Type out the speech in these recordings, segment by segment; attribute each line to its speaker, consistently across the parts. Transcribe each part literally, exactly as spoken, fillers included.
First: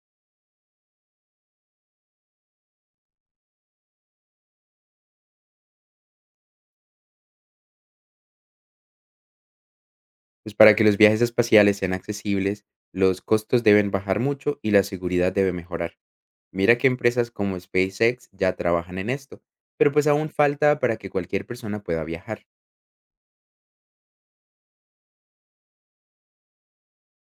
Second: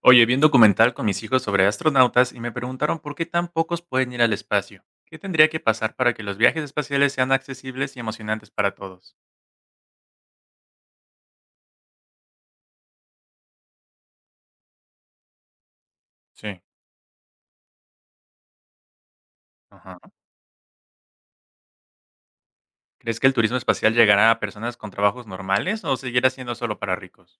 Speaker 1: Oye, vi un documental con mis hijos sobre astronautas y me preguntaron por qué tan pocos pueden ir al espacio. ¿Qué tendría que pasar para que los viajes espaciales sean accesibles y emocionantes para todos?
Speaker 2: Pues para que los viajes espaciales sean accesibles, los costos deben bajar mucho y la seguridad debe mejorar.
Speaker 1: Sí.
Speaker 2: Mira que empresas como SpaceX ya trabajan en esto, pero
Speaker 1: Ajá.
Speaker 2: pues aún falta para que cualquier persona pueda viajar.
Speaker 1: ¿Crees que el turismo espacial llegará a personas con trabajos normales o seguirá siendo solo para ricos?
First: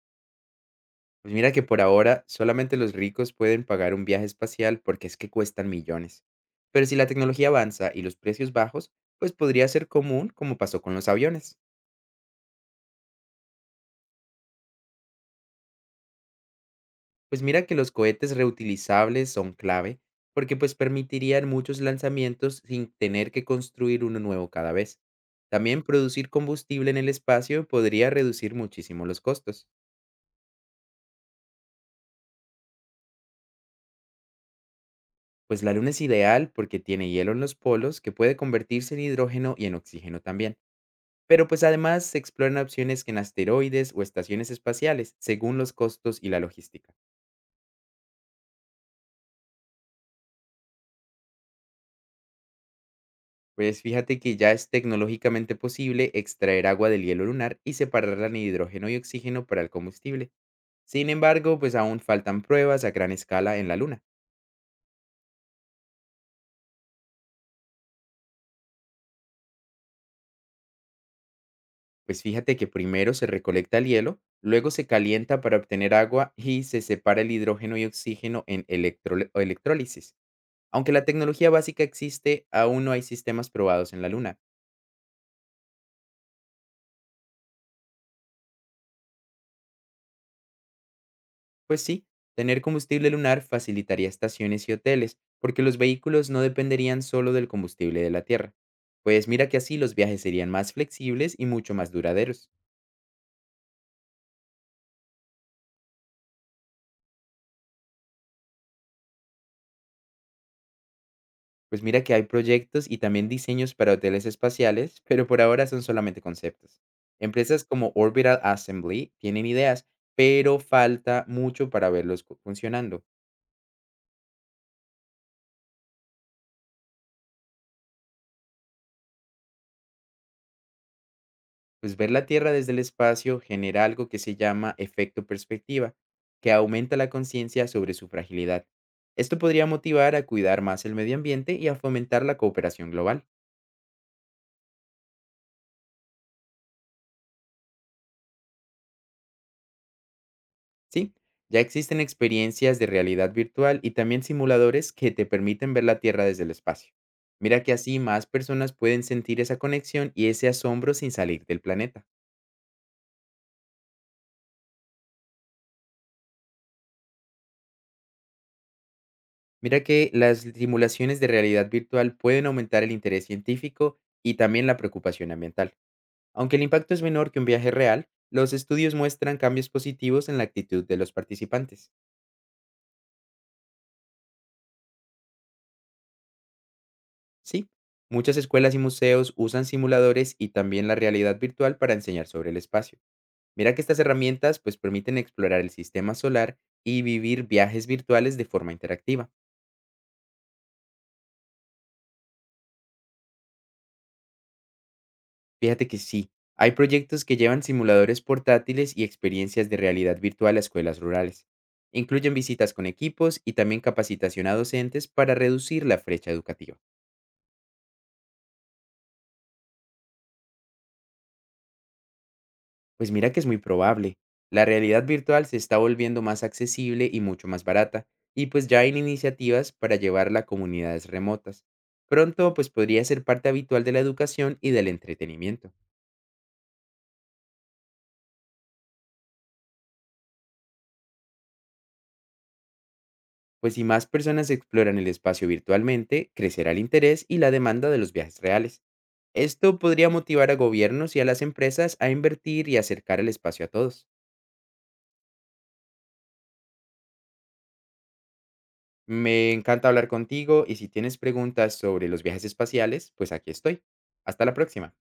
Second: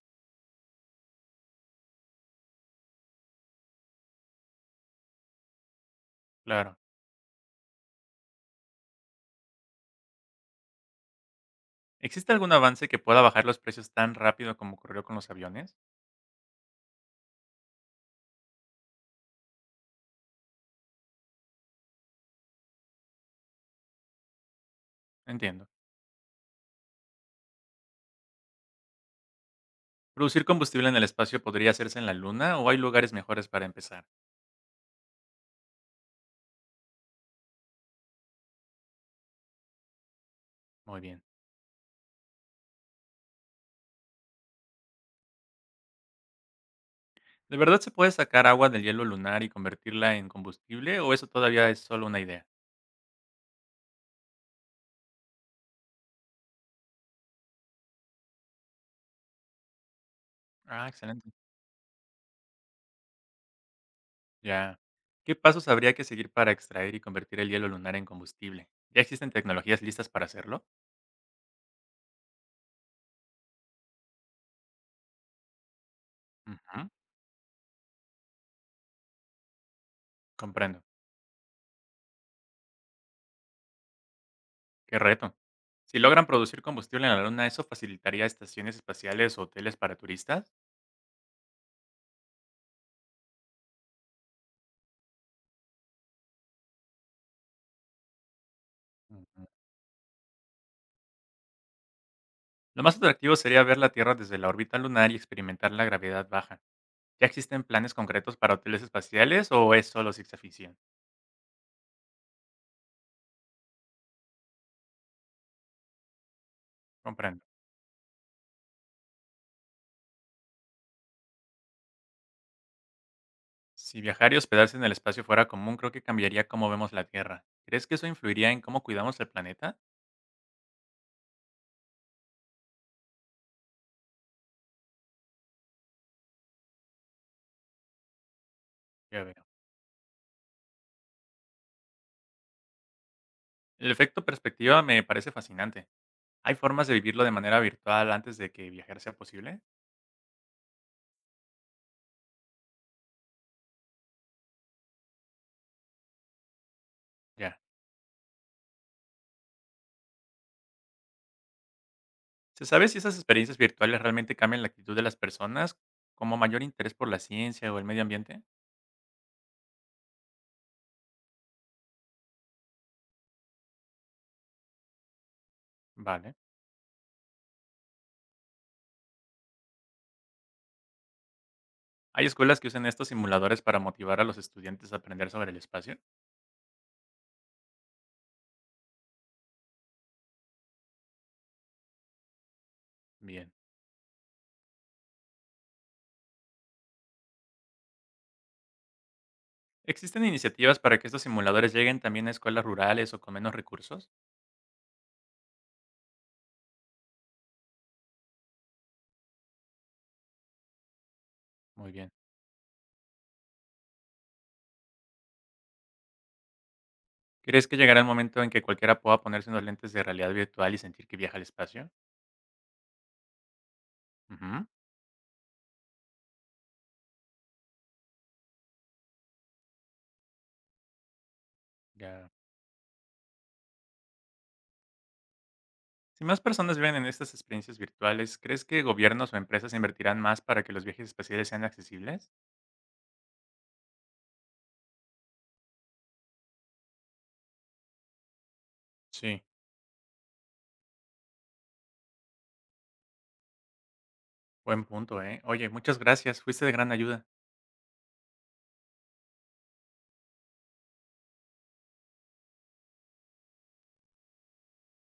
Speaker 2: Pues mira que por ahora solamente los ricos pueden pagar un viaje espacial porque es que cuestan millones.
Speaker 1: Claro.
Speaker 2: Pero si la tecnología avanza y los precios bajos, pues podría ser común como pasó con los aviones.
Speaker 1: ¿Existe algún avance que pueda bajar los precios tan rápido como ocurrió con los aviones?
Speaker 2: Pues mira que los cohetes reutilizables son clave porque pues permitirían muchos lanzamientos sin tener que construir uno nuevo cada vez.
Speaker 1: Entiendo.
Speaker 2: También producir combustible en el espacio podría reducir muchísimo los costos.
Speaker 1: ¿Producir combustible en el espacio podría hacerse en la Luna o hay lugares mejores para empezar?
Speaker 2: Pues la luna es ideal porque tiene hielo en los polos que puede convertirse en hidrógeno y en oxígeno también.
Speaker 1: Muy bien.
Speaker 2: Pero pues además se exploran opciones en asteroides o estaciones espaciales según los costos y la logística.
Speaker 1: ¿De verdad se puede sacar agua del hielo lunar y convertirla en combustible o eso todavía es solo una idea?
Speaker 2: Pues fíjate que ya es tecnológicamente posible extraer agua del hielo lunar y separarla en hidrógeno y oxígeno para el combustible.
Speaker 1: Ah,
Speaker 2: Sin
Speaker 1: excelente.
Speaker 2: embargo, pues aún faltan pruebas a gran escala en la Luna.
Speaker 1: Ya. ¿Qué pasos habría que seguir para extraer y convertir el hielo lunar en combustible? ¿Ya existen tecnologías listas para hacerlo?
Speaker 2: Pues fíjate que primero se recolecta el hielo, luego se calienta para obtener agua y
Speaker 1: Ujú,
Speaker 2: se separa el hidrógeno y oxígeno en electrole- o electrólisis.
Speaker 1: comprendo.
Speaker 2: Aunque la tecnología básica existe, aún no hay sistemas probados en la Luna.
Speaker 1: Qué reto. Si logran producir combustible en la luna, ¿eso facilitaría estaciones espaciales o hoteles para turistas?
Speaker 2: Pues sí, tener combustible lunar facilitaría estaciones y hoteles, porque los vehículos no dependerían solo del combustible de la Tierra. Pues
Speaker 1: Ujú.
Speaker 2: mira que así los viajes serían más flexibles y mucho más duraderos.
Speaker 1: Lo más atractivo sería ver la Tierra desde la órbita lunar y experimentar la gravedad baja. ¿Ya existen planes concretos para hoteles espaciales o es solo ciencia ficción?
Speaker 2: Pues mira que hay proyectos y también diseños para hoteles espaciales, pero por ahora son solamente conceptos.
Speaker 1: Comprendo.
Speaker 2: Empresas como Orbital Assembly tienen ideas, pero falta mucho para verlos cu- funcionando.
Speaker 1: Si viajar y hospedarse en el espacio fuera común, creo que cambiaría cómo vemos la Tierra. ¿Crees que eso influiría en cómo cuidamos el planeta?
Speaker 2: Pues ver la Tierra desde el espacio genera algo que se llama efecto perspectiva, que aumenta la conciencia sobre su fragilidad.
Speaker 1: Ya
Speaker 2: Esto
Speaker 1: veo.
Speaker 2: podría motivar a cuidar más el medio ambiente y a fomentar la cooperación global.
Speaker 1: El efecto perspectiva me parece fascinante. ¿Hay formas de vivirlo de manera virtual antes de que viajar sea posible?
Speaker 2: Sí, ya existen experiencias de realidad virtual y también simuladores que te permiten ver la Tierra desde el espacio.
Speaker 1: Ya.
Speaker 2: Mira que así más personas pueden sentir esa conexión y ese asombro sin salir del planeta.
Speaker 1: ¿Se sabe si esas experiencias virtuales realmente cambian la actitud de las personas como mayor interés por la ciencia o el medio ambiente?
Speaker 2: Mira que las simulaciones de realidad virtual pueden aumentar el interés científico y también la preocupación ambiental.
Speaker 1: Vale.
Speaker 2: Aunque el impacto es menor que un viaje real, los estudios muestran cambios positivos en la actitud de los participantes.
Speaker 1: ¿Hay escuelas que usan estos simuladores para motivar a los estudiantes a aprender sobre el espacio?
Speaker 2: Sí, muchas escuelas y museos usan simuladores y también la realidad virtual para enseñar sobre el espacio.
Speaker 1: Bien.
Speaker 2: Mira que estas herramientas pues permiten explorar el sistema solar y vivir viajes virtuales de forma interactiva.
Speaker 1: ¿Existen iniciativas para que estos simuladores lleguen también a escuelas rurales o con menos recursos?
Speaker 2: Fíjate que sí, hay proyectos que llevan simuladores portátiles y experiencias de realidad virtual a escuelas rurales.
Speaker 1: Muy bien.
Speaker 2: Incluyen visitas con equipos y también capacitación a docentes para reducir la brecha educativa.
Speaker 1: ¿Crees que llegará el momento en que cualquiera pueda ponerse unos lentes de realidad virtual y sentir que viaja al espacio?
Speaker 2: Pues mira que es muy probable.
Speaker 1: Ujú,
Speaker 2: La realidad virtual se está volviendo más accesible y mucho más barata, y pues ya hay iniciativas para llevarla a comunidades remotas.
Speaker 1: ya.
Speaker 2: Pronto pues podría ser parte habitual de la educación y del entretenimiento.
Speaker 1: Si más personas viven en estas experiencias virtuales, ¿crees que gobiernos o empresas invertirán más para que los viajes espaciales sean accesibles?
Speaker 2: Pues si más personas exploran el espacio virtualmente, crecerá el interés y la demanda de los viajes reales.
Speaker 1: Sí,
Speaker 2: Esto podría motivar a gobiernos y a las empresas a invertir y acercar el espacio a todos.
Speaker 1: buen punto, ¿eh? Oye, muchas gracias, fuiste de gran ayuda.
Speaker 2: Me encanta hablar contigo y si tienes preguntas sobre los viajes espaciales, pues aquí estoy. Hasta la próxima.